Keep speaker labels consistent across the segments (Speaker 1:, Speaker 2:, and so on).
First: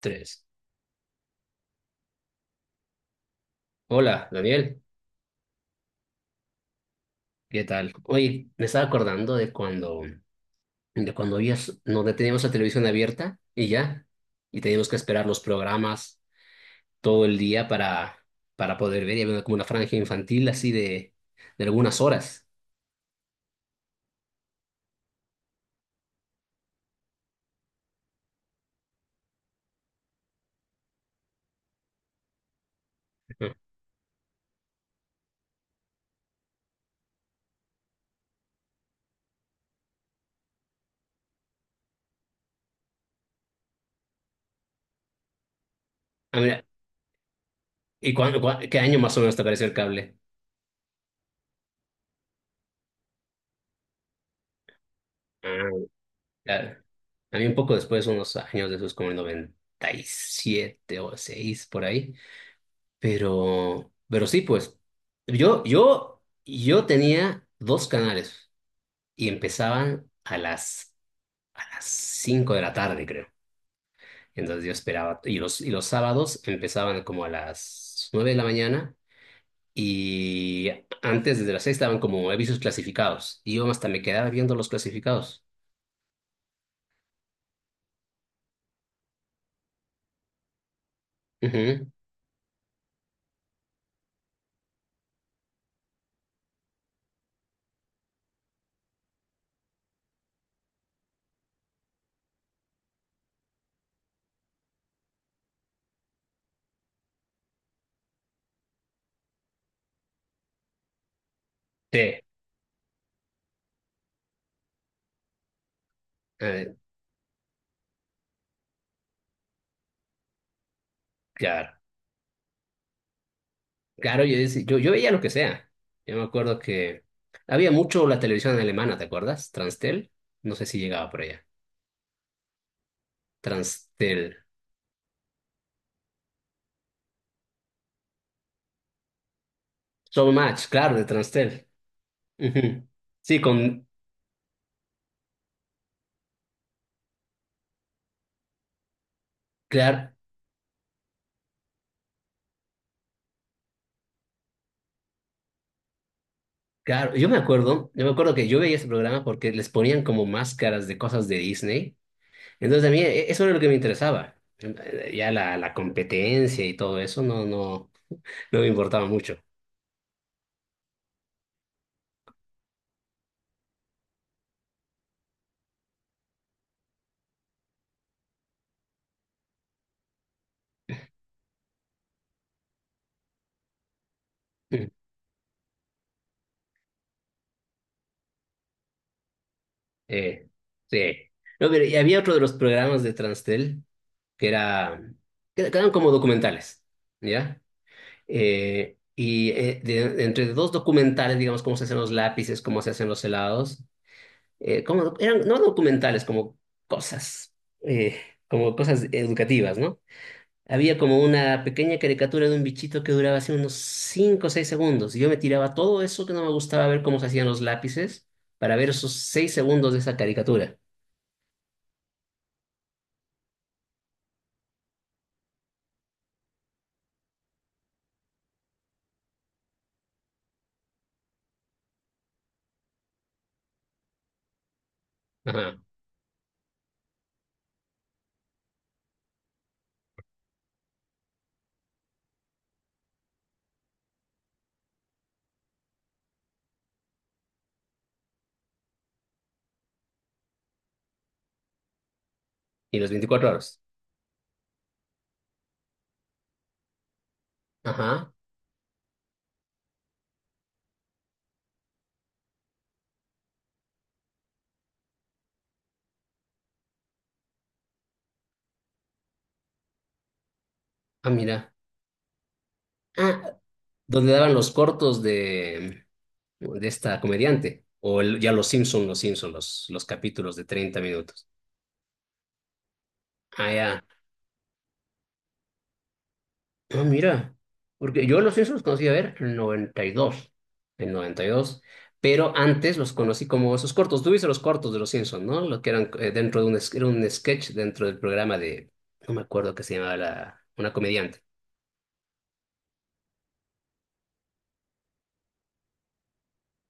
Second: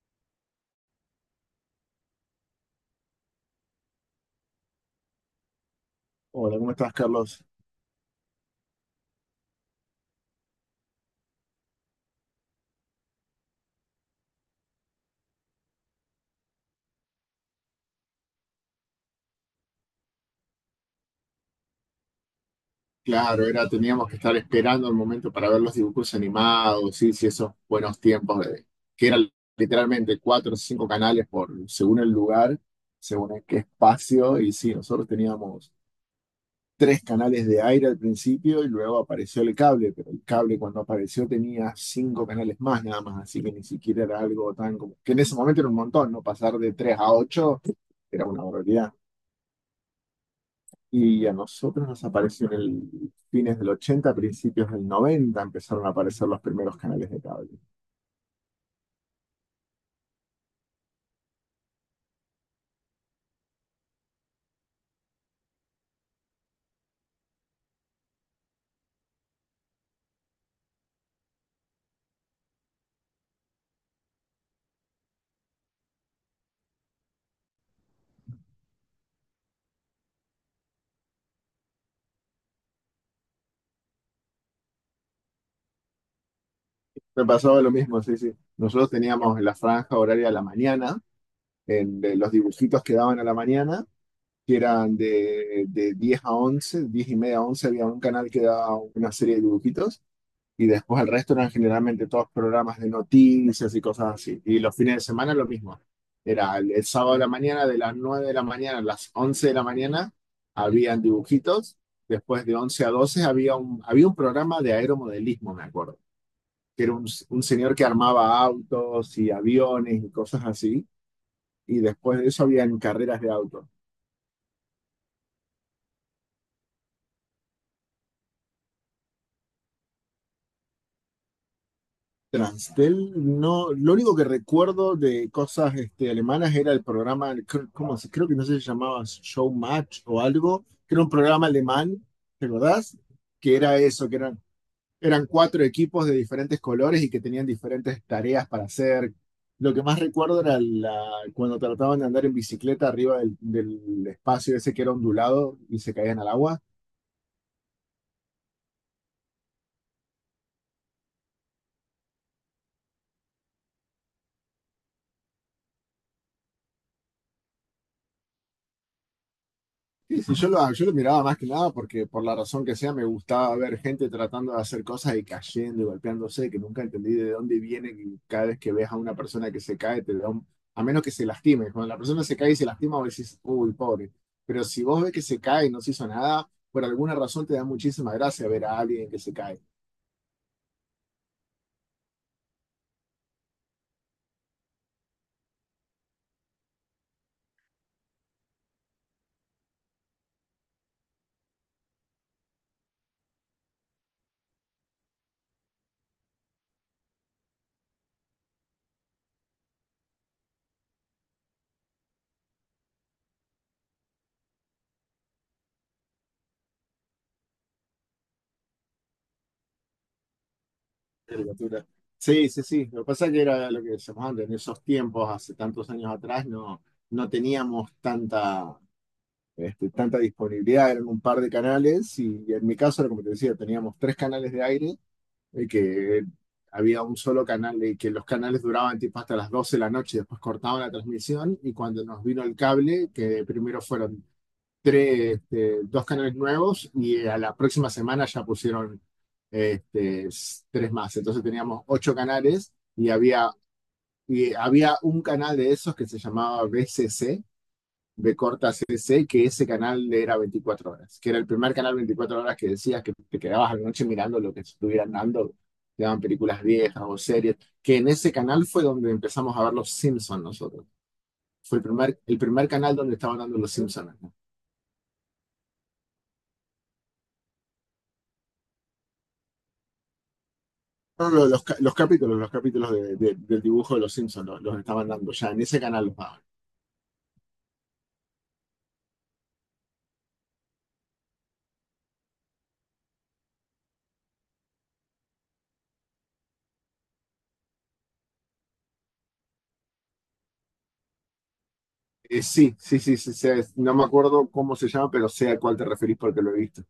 Speaker 1: Tres. Hola, Daniel.
Speaker 2: Hola, ¿cómo estás, Carlos?
Speaker 1: ¿Qué tal? Oye, me estaba acordando de cuando, había, no teníamos la televisión abierta y ya, y teníamos que esperar los programas todo el día para poder ver, y había como una franja infantil así de algunas horas.
Speaker 2: Claro, teníamos que estar esperando el momento para ver los dibujos animados, sí, sí, esos buenos tiempos que eran literalmente cuatro o cinco canales según el lugar, según en
Speaker 1: Ujú.
Speaker 2: qué espacio, y sí, nosotros teníamos tres canales de aire al principio y luego apareció el cable, pero el cable cuando apareció tenía cinco canales más nada más, así que ni siquiera era algo tan como, que en ese momento era un montón, ¿no?
Speaker 1: Ah,
Speaker 2: Pasar
Speaker 1: mira,
Speaker 2: de tres a ocho
Speaker 1: ¿y
Speaker 2: era
Speaker 1: cuándo,
Speaker 2: una
Speaker 1: qué
Speaker 2: barbaridad.
Speaker 1: año más o menos te apareció el cable?
Speaker 2: Y a nosotros nos apareció en el fines del 80, principios del 90,
Speaker 1: Ah,
Speaker 2: empezaron a aparecer los primeros
Speaker 1: claro.
Speaker 2: canales de
Speaker 1: A mí
Speaker 2: cable.
Speaker 1: un poco después, unos años después, como el 97 o 96 por ahí. Pero sí, pues, yo tenía dos canales y empezaban a las 5 de la tarde, creo. Entonces yo esperaba, y los sábados empezaban como a las 9 de la mañana y antes desde las 6 estaban como avisos clasificados y yo hasta me quedaba viendo los clasificados.
Speaker 2: Me pasaba lo mismo, sí, sí. Nosotros teníamos la franja horaria de la mañana,
Speaker 1: Ujú.
Speaker 2: de los dibujitos que daban a la mañana, que eran de 10 a 11, 10 y media a 11 había un canal que daba una serie de dibujitos. Y después el resto eran generalmente todos programas de noticias y cosas así. Y los fines de semana lo mismo. Era el sábado de la mañana, de las 9 de la mañana a las 11 de la mañana, habían dibujitos.
Speaker 1: Sí,
Speaker 2: Después de 11 a 12 había un programa de aeromodelismo, me acuerdo,
Speaker 1: eh,
Speaker 2: que era un señor que armaba autos y aviones y cosas así.
Speaker 1: claro.
Speaker 2: Y después de eso habían carreras de autos.
Speaker 1: Claro, yo veía lo que sea. Yo me acuerdo que había mucho la televisión alemana, ¿te acuerdas? Transtel. No sé si llegaba por allá.
Speaker 2: Transtel, no, lo único que
Speaker 1: Transtel.
Speaker 2: recuerdo de cosas este, alemanas era el programa, ¿cómo se? Creo que no sé si se llamaba Showmatch o
Speaker 1: So
Speaker 2: algo,
Speaker 1: Match, claro,
Speaker 2: que era
Speaker 1: de
Speaker 2: un programa
Speaker 1: Transtel.
Speaker 2: alemán, ¿te
Speaker 1: Ujú.
Speaker 2: acordás?
Speaker 1: Sí,
Speaker 2: Que era
Speaker 1: con...
Speaker 2: eso, que eran cuatro equipos de diferentes colores y que tenían diferentes tareas para hacer. Lo que más
Speaker 1: Claro,
Speaker 2: recuerdo era cuando trataban de andar en bicicleta arriba del espacio ese que era ondulado y se caían al agua.
Speaker 1: claro. Yo me acuerdo que yo veía ese programa porque les ponían como máscaras de cosas de Disney. Entonces a mí eso era lo que me interesaba. Ya la competencia y todo eso no me importaba mucho.
Speaker 2: Sí, sí, yo lo miraba más que nada porque por la razón que sea me gustaba ver gente tratando de hacer cosas y cayendo y golpeándose, que nunca entendí de dónde viene que cada vez que ves a una persona que se cae, te da a menos que se lastime. Cuando la persona se cae y se lastima, vos decís, uy, pobre. Pero si
Speaker 1: Mm.
Speaker 2: vos ves que se cae y no se hizo nada, por alguna razón te da muchísima gracia ver a alguien que se cae.
Speaker 1: Eh, sí. No, pero y había otro de los programas de Transtel que era, que eran como documentales, ¿ya? Entre dos documentales, digamos, cómo se hacen los lápices, cómo se hacen los helados, eran no documentales, cosas, eh, como cosas educativas, ¿no? Había como una pequeña caricatura de un bichito que duraba así unos 5 o 6 segundos. Y yo me tiraba todo eso que no me gustaba ver cómo se hacían los lápices para ver esos 6 segundos de esa caricatura.
Speaker 2: Caricatura. Sí, sí, sí. Lo que pasa es que era lo que decíamos antes, en esos tiempos, hace tantos años atrás, no, no teníamos tanta disponibilidad, eran un par de canales y en mi caso era como te decía, teníamos tres canales de aire y
Speaker 1: Ajá.
Speaker 2: que había un solo canal y que los canales duraban tipo hasta las 12 de la noche, después cortaban la transmisión y cuando nos vino el cable, que primero fueron tres, dos canales nuevos y a la próxima semana ya pusieron este, tres más, entonces teníamos ocho canales
Speaker 1: Y
Speaker 2: y
Speaker 1: los 24
Speaker 2: había,
Speaker 1: horas.
Speaker 2: y había un canal de esos que se llamaba BCC,
Speaker 1: Ajá.
Speaker 2: de Corta C C, que ese canal era 24 horas, que era el primer canal 24 horas, que decías que te quedabas a la noche mirando lo que estuvieran dando, te daban películas viejas o series, que en ese canal fue donde empezamos a ver Los Simpsons nosotros.
Speaker 1: Ah, mira.
Speaker 2: Fue el primer canal donde estaban
Speaker 1: Ah,
Speaker 2: dando Los Simpsons, ¿no?
Speaker 1: donde daban los cortos de esta comediante, ya los Simpson, los Simpson, los capítulos de 30
Speaker 2: No, no,
Speaker 1: minutos.
Speaker 2: los capítulos del
Speaker 1: Ah,
Speaker 2: dibujo de
Speaker 1: ya.
Speaker 2: Los Simpsons los estaban dando ya, en ese canal los daban.
Speaker 1: Ah, mira, porque yo los Simpsons los conocí, a ver, en noventa y dos, pero antes los conocí como esos cortos. Tú viste los cortos de los Simpsons, ¿no? Lo que eran, dentro de era un sketch dentro del programa de, no me acuerdo qué se llamaba, una comediante.
Speaker 2: Sí, sí, sí, sí, no me acuerdo cómo se llama, pero sé a cuál te referís porque lo he visto.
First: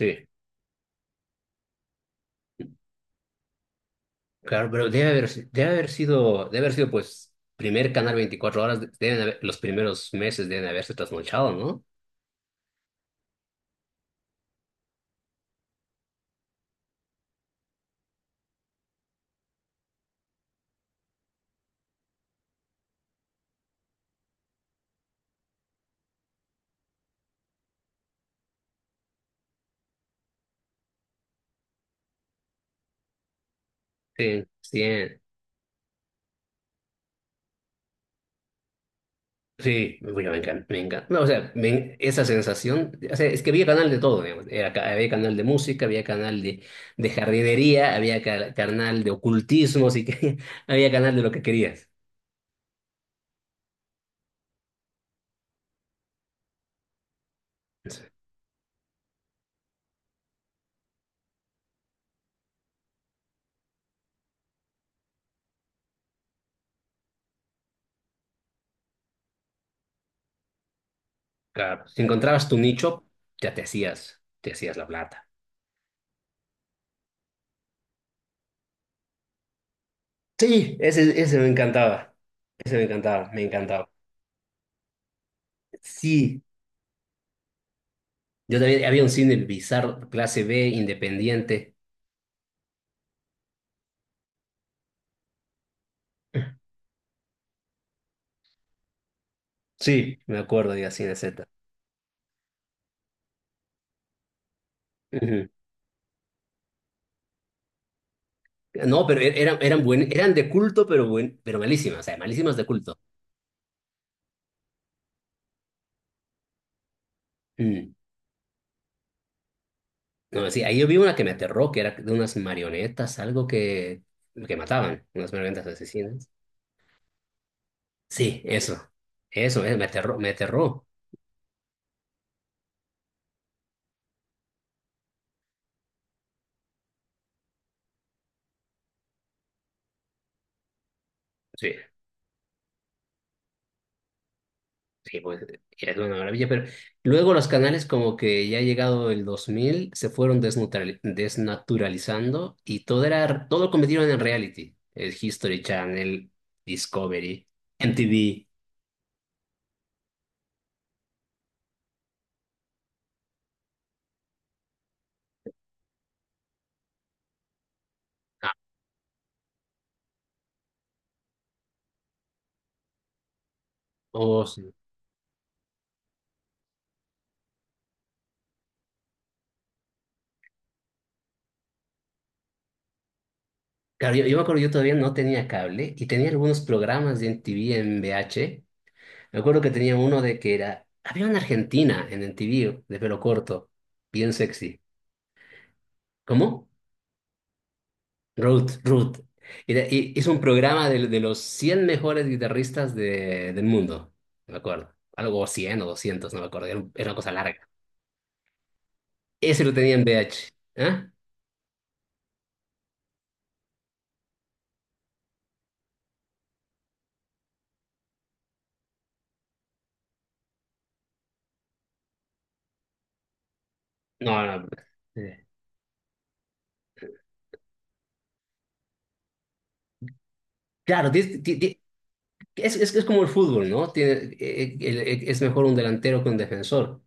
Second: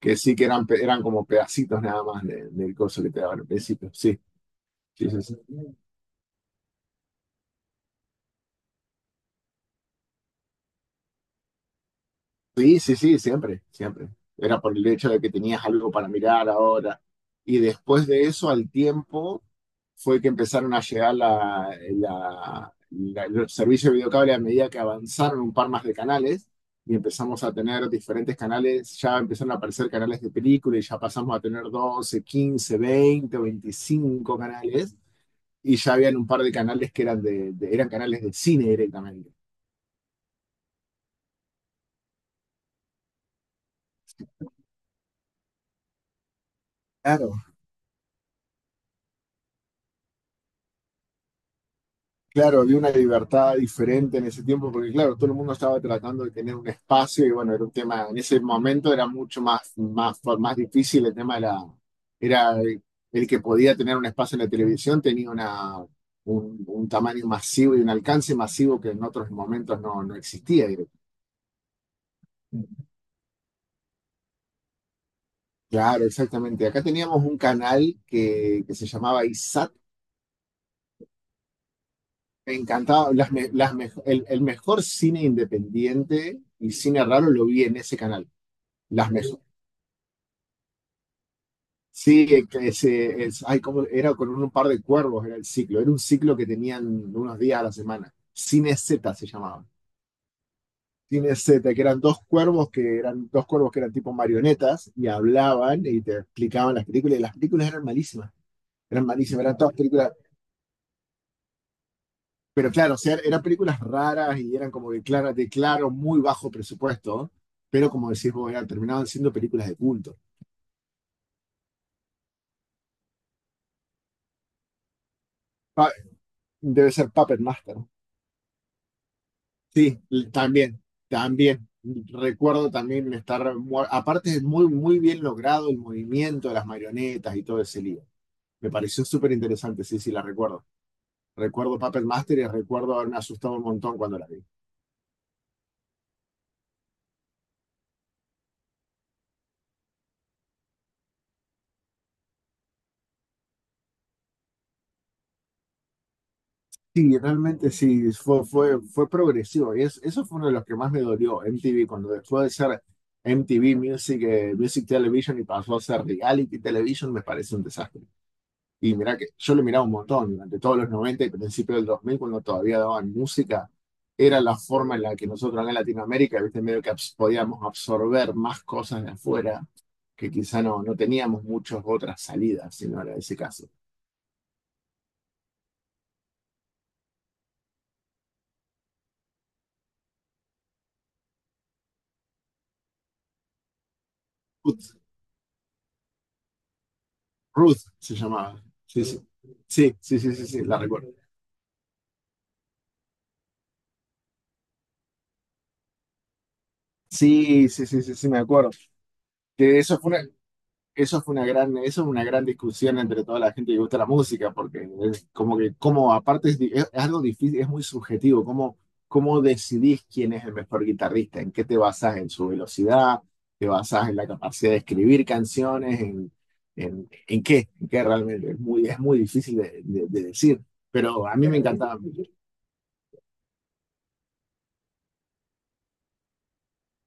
Speaker 2: Que sí, que eran como pedacitos nada más del coso que te daban al principio. Sí,
Speaker 1: Claro, pero
Speaker 2: sí,
Speaker 1: debe
Speaker 2: sí,
Speaker 1: haber,
Speaker 2: sí.
Speaker 1: si- debe haber sido, debe haber sido, pues, primer canal 24 horas. Los primeros meses deben haberse trasnochado, ¿no?
Speaker 2: Sí, sí, sí, siempre, siempre. Era por el hecho de que tenías algo para mirar ahora. Y después de eso, al tiempo, fue que empezaron a llegar los servicios de videocable a medida que avanzaron un par más de canales y empezamos a tener diferentes canales. Ya empezaron a aparecer canales de película y ya pasamos a tener 12, 15, 20 o 25
Speaker 1: Sí, sí,
Speaker 2: canales y ya habían un par de canales que eran, eran canales de cine directamente.
Speaker 1: sí, bueno, me encanta, me encanta. No, o sea, esa sensación, o sea, es que había canal de todo, digamos. Era había canal de música, había canal de
Speaker 2: Claro.
Speaker 1: jardinería, había canal de ocultismo, así que había canal de lo que querías.
Speaker 2: Claro, había una libertad diferente en ese tiempo, porque claro, todo el mundo estaba tratando de tener un espacio y bueno, era un tema, en ese momento era mucho más, más, más difícil el tema era el que podía tener un espacio en la televisión, tenía un tamaño masivo y un alcance masivo que en otros momentos no, no existía.
Speaker 1: Claro, si encontrabas tu nicho, ya te hacías la plata.
Speaker 2: Claro, exactamente. Acá teníamos un canal que se llamaba ISAT.
Speaker 1: Sí,
Speaker 2: Me
Speaker 1: ese me
Speaker 2: encantaba.
Speaker 1: encantaba,
Speaker 2: Las
Speaker 1: me
Speaker 2: me- las
Speaker 1: encantaba.
Speaker 2: me- el, el mejor cine independiente
Speaker 1: Sí,
Speaker 2: y cine raro lo vi en ese canal.
Speaker 1: yo también había un
Speaker 2: Las
Speaker 1: cine
Speaker 2: mejores.
Speaker 1: bizarro, clase B, independiente.
Speaker 2: Sí, que ese, es, ay, ¿cómo? Era con un par de cuervos, era el ciclo. Era un ciclo que tenían unos días a la semana. Cine Z se llamaba.
Speaker 1: Sí, me acuerdo, de Cine
Speaker 2: Cine
Speaker 1: Z.
Speaker 2: Z, que eran dos cuervos que eran tipo marionetas y
Speaker 1: Ujú.
Speaker 2: hablaban y te explicaban las películas. Y las películas eran malísimas. Eran
Speaker 1: No, pero
Speaker 2: malísimas, eran todas
Speaker 1: eran, buen,
Speaker 2: películas.
Speaker 1: eran de culto, pero, buen, pero malísimas, o sea, malísimas de
Speaker 2: Pero claro, o
Speaker 1: culto.
Speaker 2: sea, eran películas raras y eran como de muy bajo presupuesto, pero
Speaker 1: Mm.
Speaker 2: como decís vos, terminaban siendo películas de culto.
Speaker 1: No, sí, ahí yo vi una que me aterró, que era de unas marionetas, algo que mataban, unas marionetas
Speaker 2: Ah,
Speaker 1: asesinas.
Speaker 2: debe ser Puppet Master.
Speaker 1: Sí, eso, me
Speaker 2: Sí,
Speaker 1: aterró, me
Speaker 2: también,
Speaker 1: aterró.
Speaker 2: también. Recuerdo también estar, aparte es muy, muy bien logrado el movimiento de las marionetas y todo ese lío. Me pareció súper interesante, sí, sí, la recuerdo.
Speaker 1: Sí.
Speaker 2: Recuerdo Puppet Master y recuerdo haberme asustado un montón cuando la vi.
Speaker 1: Sí, pues es una maravilla, pero luego los canales, como que ya llegado el 2000, se fueron desnaturalizando y todo lo convirtieron en reality. El History Channel,
Speaker 2: Sí,
Speaker 1: Discovery,
Speaker 2: realmente sí, fue,
Speaker 1: MTV.
Speaker 2: fue, fue progresivo. Y eso fue uno de los que más me dolió, MTV, cuando dejó de ser MTV Music, Music Television, y pasó a ser Reality Television, me parece un desastre.
Speaker 1: Ah,
Speaker 2: Y mira que yo lo miraba un montón durante todos los 90 y principios del 2000 cuando todavía daban música, era
Speaker 1: oh,
Speaker 2: la
Speaker 1: sí.
Speaker 2: forma en la que nosotros acá en Latinoamérica, viste, medio que podíamos absorber más cosas de afuera, que quizá no, no teníamos muchas otras salidas, si no era ese caso.
Speaker 1: Claro, yo me acuerdo, yo todavía no tenía cable y tenía algunos programas de MTV en VH. Me acuerdo que tenía uno había una argentina en MTV de pelo corto, bien sexy. ¿Cómo?
Speaker 2: Ruth se llamaba.
Speaker 1: Ruth,
Speaker 2: Sí,
Speaker 1: Ruth.
Speaker 2: sí. Sí, sí,
Speaker 1: Hizo
Speaker 2: sí,
Speaker 1: un
Speaker 2: sí, sí, la
Speaker 1: programa
Speaker 2: recuerdo.
Speaker 1: de los 100 mejores guitarristas del mundo, no me acuerdo. Algo 100 o 200, no me acuerdo. Era una cosa larga.
Speaker 2: Sí, sí, sí, sí, sí, me acuerdo.
Speaker 1: Ese lo
Speaker 2: Que
Speaker 1: tenía en VH. ¿Ah?
Speaker 2: eso fue una gran discusión entre toda la gente que gusta la música, porque es como que, como aparte es, es algo difícil, es muy subjetivo, cómo decidís quién es el mejor guitarrista, en qué te basás, en su velocidad, te basás en la
Speaker 1: No, no.
Speaker 2: capacidad de escribir
Speaker 1: eh,
Speaker 2: canciones, en qué realmente, es muy difícil de decir,
Speaker 1: Claro,
Speaker 2: pero a mí me encantaba,
Speaker 1: es como el fútbol, ¿no? Es mejor un delantero que un defensor.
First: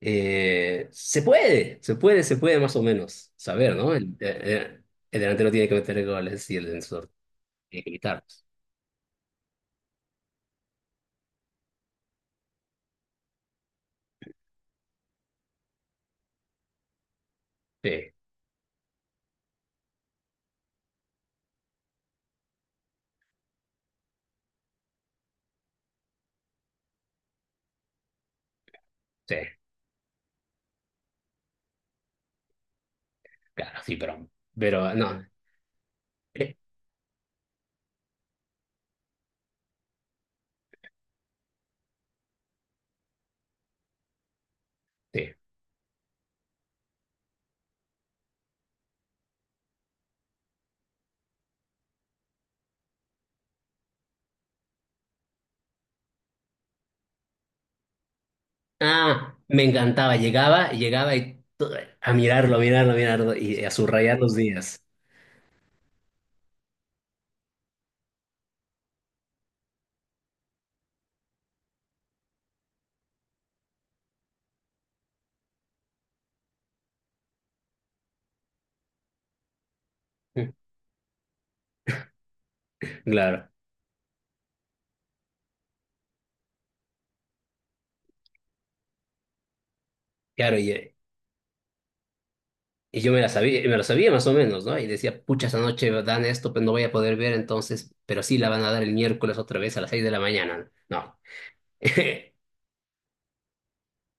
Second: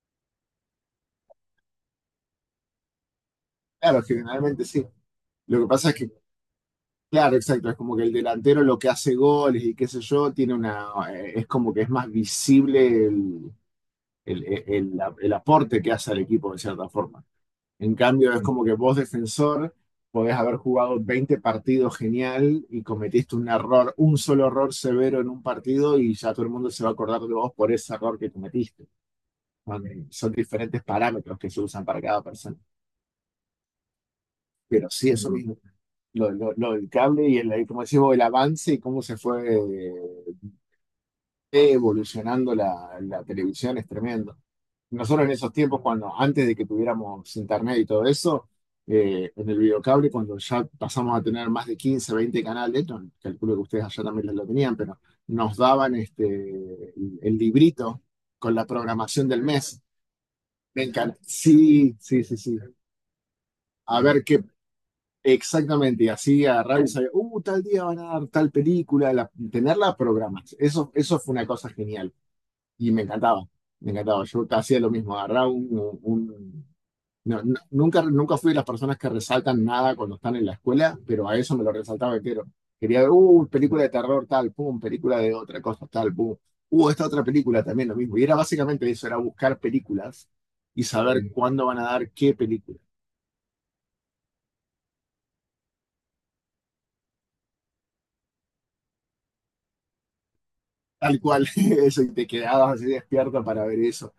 Speaker 1: Se puede más o menos saber, ¿no?
Speaker 2: claro, generalmente sí.
Speaker 1: El delantero
Speaker 2: Lo que
Speaker 1: tiene que
Speaker 2: pasa es
Speaker 1: meter
Speaker 2: que,
Speaker 1: goles y el defensor
Speaker 2: claro, exacto, es
Speaker 1: tiene que
Speaker 2: como que el
Speaker 1: evitarlos.
Speaker 2: delantero lo que hace goles y qué sé yo, tiene una, es como que es más visible el aporte que hace al equipo de cierta forma. En
Speaker 1: Sí,
Speaker 2: cambio, es como que vos, defensor, podés haber jugado 20 partidos genial y cometiste un error, un solo error severo en un partido y ya todo el mundo se va a acordar de vos por ese error que cometiste.
Speaker 1: sí,
Speaker 2: Son diferentes parámetros que se usan para cada persona.
Speaker 1: claro, sí, pero...
Speaker 2: Pero
Speaker 1: Pero
Speaker 2: sí,
Speaker 1: no.
Speaker 2: eso mismo. lo, lo,
Speaker 1: Este.
Speaker 2: lo del cable y el, como decimos, el avance y cómo se fue eh, evolucionando la televisión es tremendo. Nosotros en esos tiempos, cuando antes de que tuviéramos internet y todo eso, en el videocable, cuando ya pasamos a tener más de 15 o 20 canales, no, calculo que ustedes allá también lo tenían, pero nos daban el librito con la programación
Speaker 1: Ah,
Speaker 2: del
Speaker 1: me
Speaker 2: mes.
Speaker 1: encantaba.
Speaker 2: Me
Speaker 1: Llegaba
Speaker 2: encanta.
Speaker 1: y
Speaker 2: Sí,
Speaker 1: a
Speaker 2: sí, sí,
Speaker 1: mirarlo,
Speaker 2: sí.
Speaker 1: a mirarlo, a mirarlo y a
Speaker 2: A
Speaker 1: subrayar
Speaker 2: ver
Speaker 1: los
Speaker 2: qué.
Speaker 1: días.
Speaker 2: Exactamente, y así agarrar y saber, tal día van a dar tal película, tenerla programas. Eso fue una cosa genial y me encantaba, me encantaba. Yo hacía lo mismo, agarraba nunca, nunca fui de las personas que resaltan nada cuando están en la escuela, pero a eso me lo resaltaba entero. Quería ver,
Speaker 1: Claro,
Speaker 2: película de terror tal, pum, película de otra cosa tal, pum, esta otra película también lo mismo. Y era básicamente eso, era buscar películas
Speaker 1: claro,
Speaker 2: y saber cuándo van a dar qué película.
Speaker 1: y yo me la sabía, me lo sabía más o menos, ¿no? Y decía, pucha, esta noche dan esto, pero no voy a poder ver entonces, pero sí la van a dar el miércoles otra vez a las 6 de la mañana. No.
Speaker 2: Tal cual, eso, y te quedabas así despierto para ver eso.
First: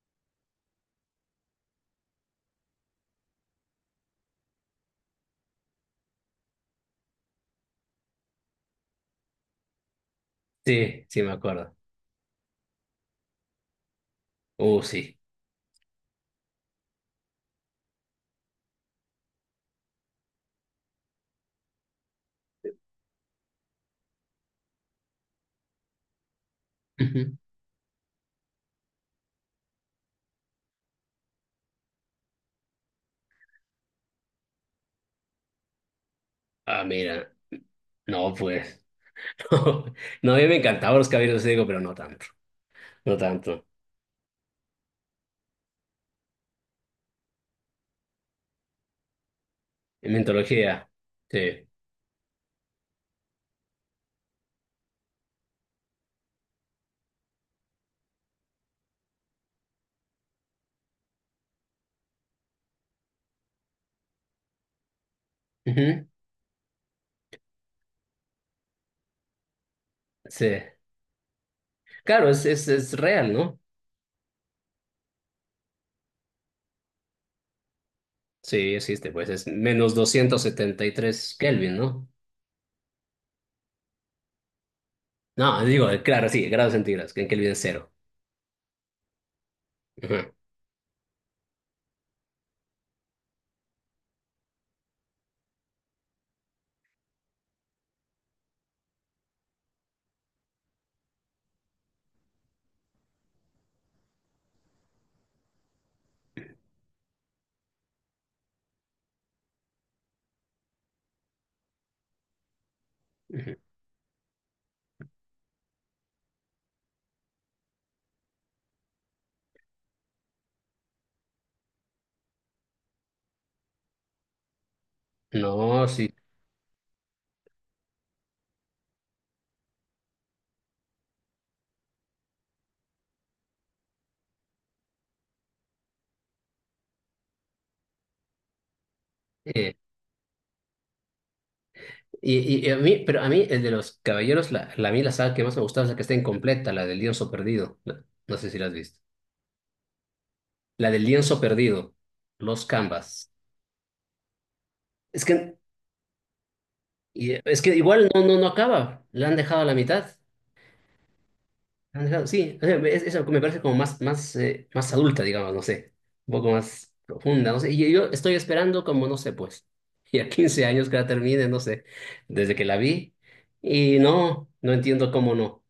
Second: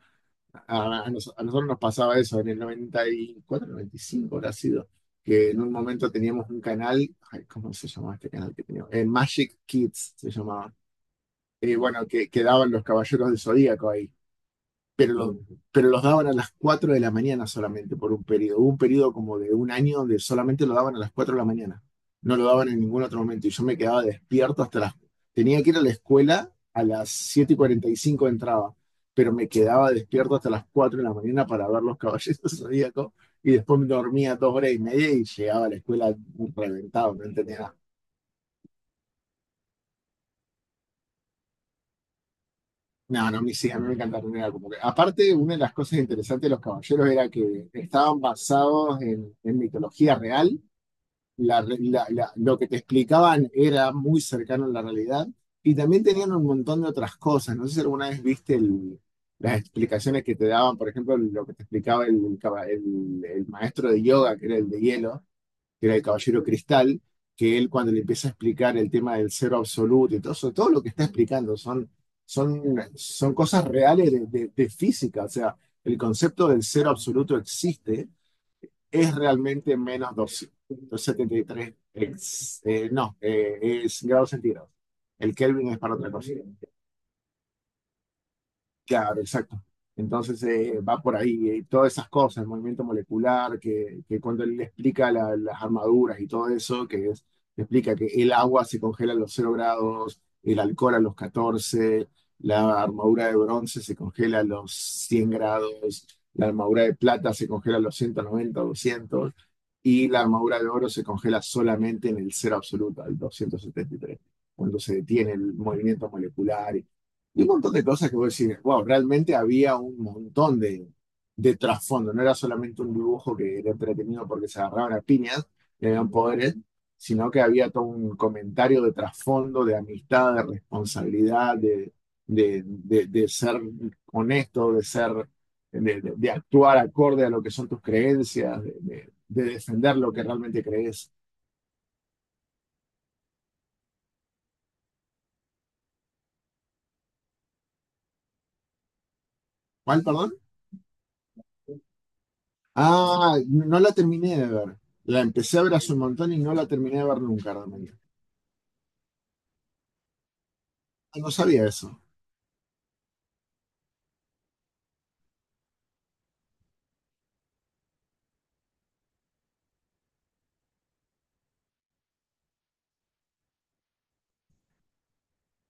Speaker 2: A nosotros nos pasaba eso en el 94, 95 habrá sido, que en un momento teníamos un canal, ay, ¿cómo se llamaba este canal que teníamos? Magic Kids se llamaba.
Speaker 1: Sí, sí, me acuerdo.
Speaker 2: Bueno, que daban los Caballeros del Zodíaco ahí,
Speaker 1: Uh,
Speaker 2: pero,
Speaker 1: sí.
Speaker 2: los daban a las 4 de la mañana solamente por un periodo. Hubo un periodo como de un año donde solamente lo daban a las 4 de la mañana. No lo daban en ningún otro momento. Y yo me quedaba despierto hasta las. Tenía que ir a la escuela a las
Speaker 1: Ujú.
Speaker 2: 7:45 entraba, pero me quedaba despierto hasta las 4 de la mañana para ver los caballeros zodíacos y después me dormía 2 horas y media y llegaba a la escuela
Speaker 1: Ah,
Speaker 2: reventado, no
Speaker 1: mira,
Speaker 2: entendía.
Speaker 1: no, pues. No, a mí me encantaban los caballeros de Zodíaco, pero no tanto, no
Speaker 2: No, no, a mí
Speaker 1: tanto.
Speaker 2: sí, a mí me encantaron. Era como que, aparte, una de las cosas interesantes de los caballeros era que estaban basados en
Speaker 1: En
Speaker 2: mitología real.
Speaker 1: mitología,
Speaker 2: La
Speaker 1: sí.
Speaker 2: re- la- la- lo que te explicaban era muy cercano a la realidad. Y también tenían un montón de otras cosas. No sé si alguna vez viste las explicaciones que te daban, por ejemplo, lo que te explicaba el maestro de yoga, que era el de hielo, que era el
Speaker 1: Ujú.
Speaker 2: Caballero Cristal, que él cuando le empieza a explicar el tema del cero absoluto y todo
Speaker 1: Sí.
Speaker 2: eso, todo lo que está explicando
Speaker 1: Claro,
Speaker 2: son,
Speaker 1: es real,
Speaker 2: son
Speaker 1: ¿no?
Speaker 2: cosas reales de física. O sea, el concepto del cero absoluto existe,
Speaker 1: Sí, existe,
Speaker 2: es
Speaker 1: pues es
Speaker 2: realmente
Speaker 1: menos
Speaker 2: menos
Speaker 1: doscientos setenta y tres
Speaker 2: 273,
Speaker 1: Kelvin, ¿no?
Speaker 2: no, es grados centígrados. El
Speaker 1: No,
Speaker 2: Kelvin es
Speaker 1: digo,
Speaker 2: para otra
Speaker 1: claro,
Speaker 2: cosa.
Speaker 1: sí, grados centígrados, que en Kelvin es cero.
Speaker 2: Claro, exacto.
Speaker 1: Ujú,
Speaker 2: Entonces, va por ahí, todas esas cosas, el movimiento molecular, que cuando él le explica las armaduras y todo eso, le explica que el agua se congela a los 0 grados, el alcohol a los 14, la armadura de bronce se congela a los 100 grados, la armadura de plata se congela a los 190, 200, y la armadura de oro se congela solamente en el cero absoluto, al
Speaker 1: ujú.
Speaker 2: 273, cuando se detiene el movimiento molecular. Y un montón de cosas que vos decís, wow, realmente había un montón de trasfondo, no era solamente un dibujo que era entretenido porque se agarraban a piñas y
Speaker 1: No,
Speaker 2: habían
Speaker 1: sí.
Speaker 2: poderes, sino que había todo un comentario de trasfondo, de amistad, de responsabilidad, de ser honesto, de ser, de actuar acorde a lo que son tus creencias, de
Speaker 1: Eh,
Speaker 2: defender lo que realmente crees.
Speaker 1: y a mí, pero a mí, el de los caballeros, a mí la saga que más me gustaba es la que está incompleta, la del lienzo perdido. No, no sé si la has visto.
Speaker 2: ¿Cuál, perdón?
Speaker 1: La del lienzo perdido, los canvas.
Speaker 2: Ah, no la terminé de ver. La
Speaker 1: Es que,
Speaker 2: empecé a ver hace un montón y no la terminé de ver nunca
Speaker 1: es que
Speaker 2: realmente.
Speaker 1: igual no acaba, la han dejado a la mitad.
Speaker 2: Ah, no sabía eso.
Speaker 1: Han dejado, sí, o sea, eso me parece como más, más adulta, digamos, no sé, un poco más profunda, no sé, y yo estoy esperando como, no sé, pues, y a 15 años que la termine, no sé, desde que la vi, y no entiendo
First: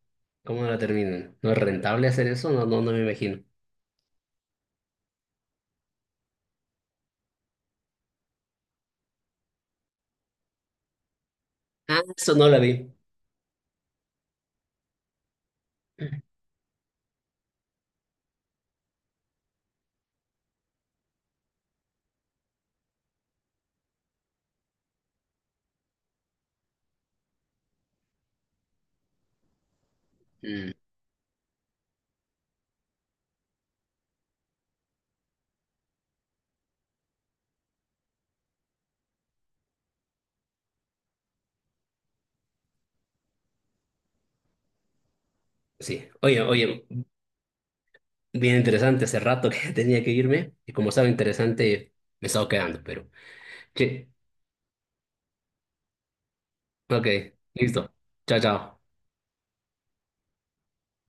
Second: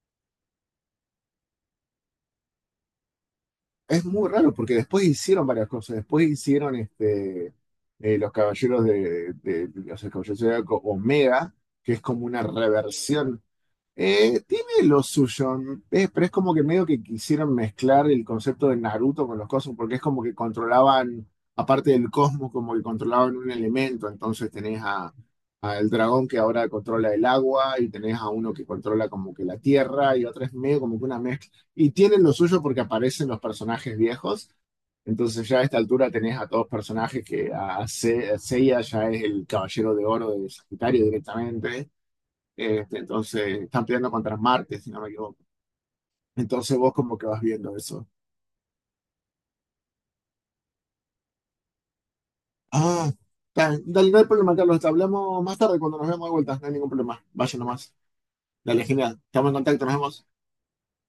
Speaker 1: cómo no la terminan. ¿No es rentable hacer eso? No, no, no me imagino.
Speaker 2: Es muy raro porque después hicieron varias cosas. Después hicieron este, los caballeros o sea, Caballeros del Zodíaco Omega, que es
Speaker 1: Ah,
Speaker 2: como
Speaker 1: eso
Speaker 2: una
Speaker 1: no la vi.
Speaker 2: reversión. Tiene lo suyo. Eh, pero es como que medio que quisieron mezclar el concepto de Naruto con los cosmos, porque es como que controlaban, aparte del cosmos, como que controlaban un elemento. Entonces tenés a el dragón que ahora controla el agua, y tenés a uno que controla como que la tierra, y otra es
Speaker 1: Mm,
Speaker 2: medio como que una mezcla. Y tienen lo suyo porque aparecen los personajes viejos. Entonces ya a esta altura tenés a todos personajes que a Seiya ya es el caballero de oro de Sagitario directamente. Este, entonces, están peleando contra Marte, si no me equivoco.
Speaker 1: sí, oye,
Speaker 2: Entonces
Speaker 1: oye,
Speaker 2: vos como que vas viendo eso.
Speaker 1: bien interesante. Hace rato que tenía que irme, y como estaba interesante, me estaba quedando, pero,
Speaker 2: Ah,
Speaker 1: sí,
Speaker 2: dale, no hay problema, Carlos. Te hablamos más tarde cuando nos vemos de vuelta. No hay ningún
Speaker 1: ok,
Speaker 2: problema. Vaya
Speaker 1: listo,
Speaker 2: nomás.
Speaker 1: chao, chao.
Speaker 2: Dale, genial. Estamos en contacto, nos vemos.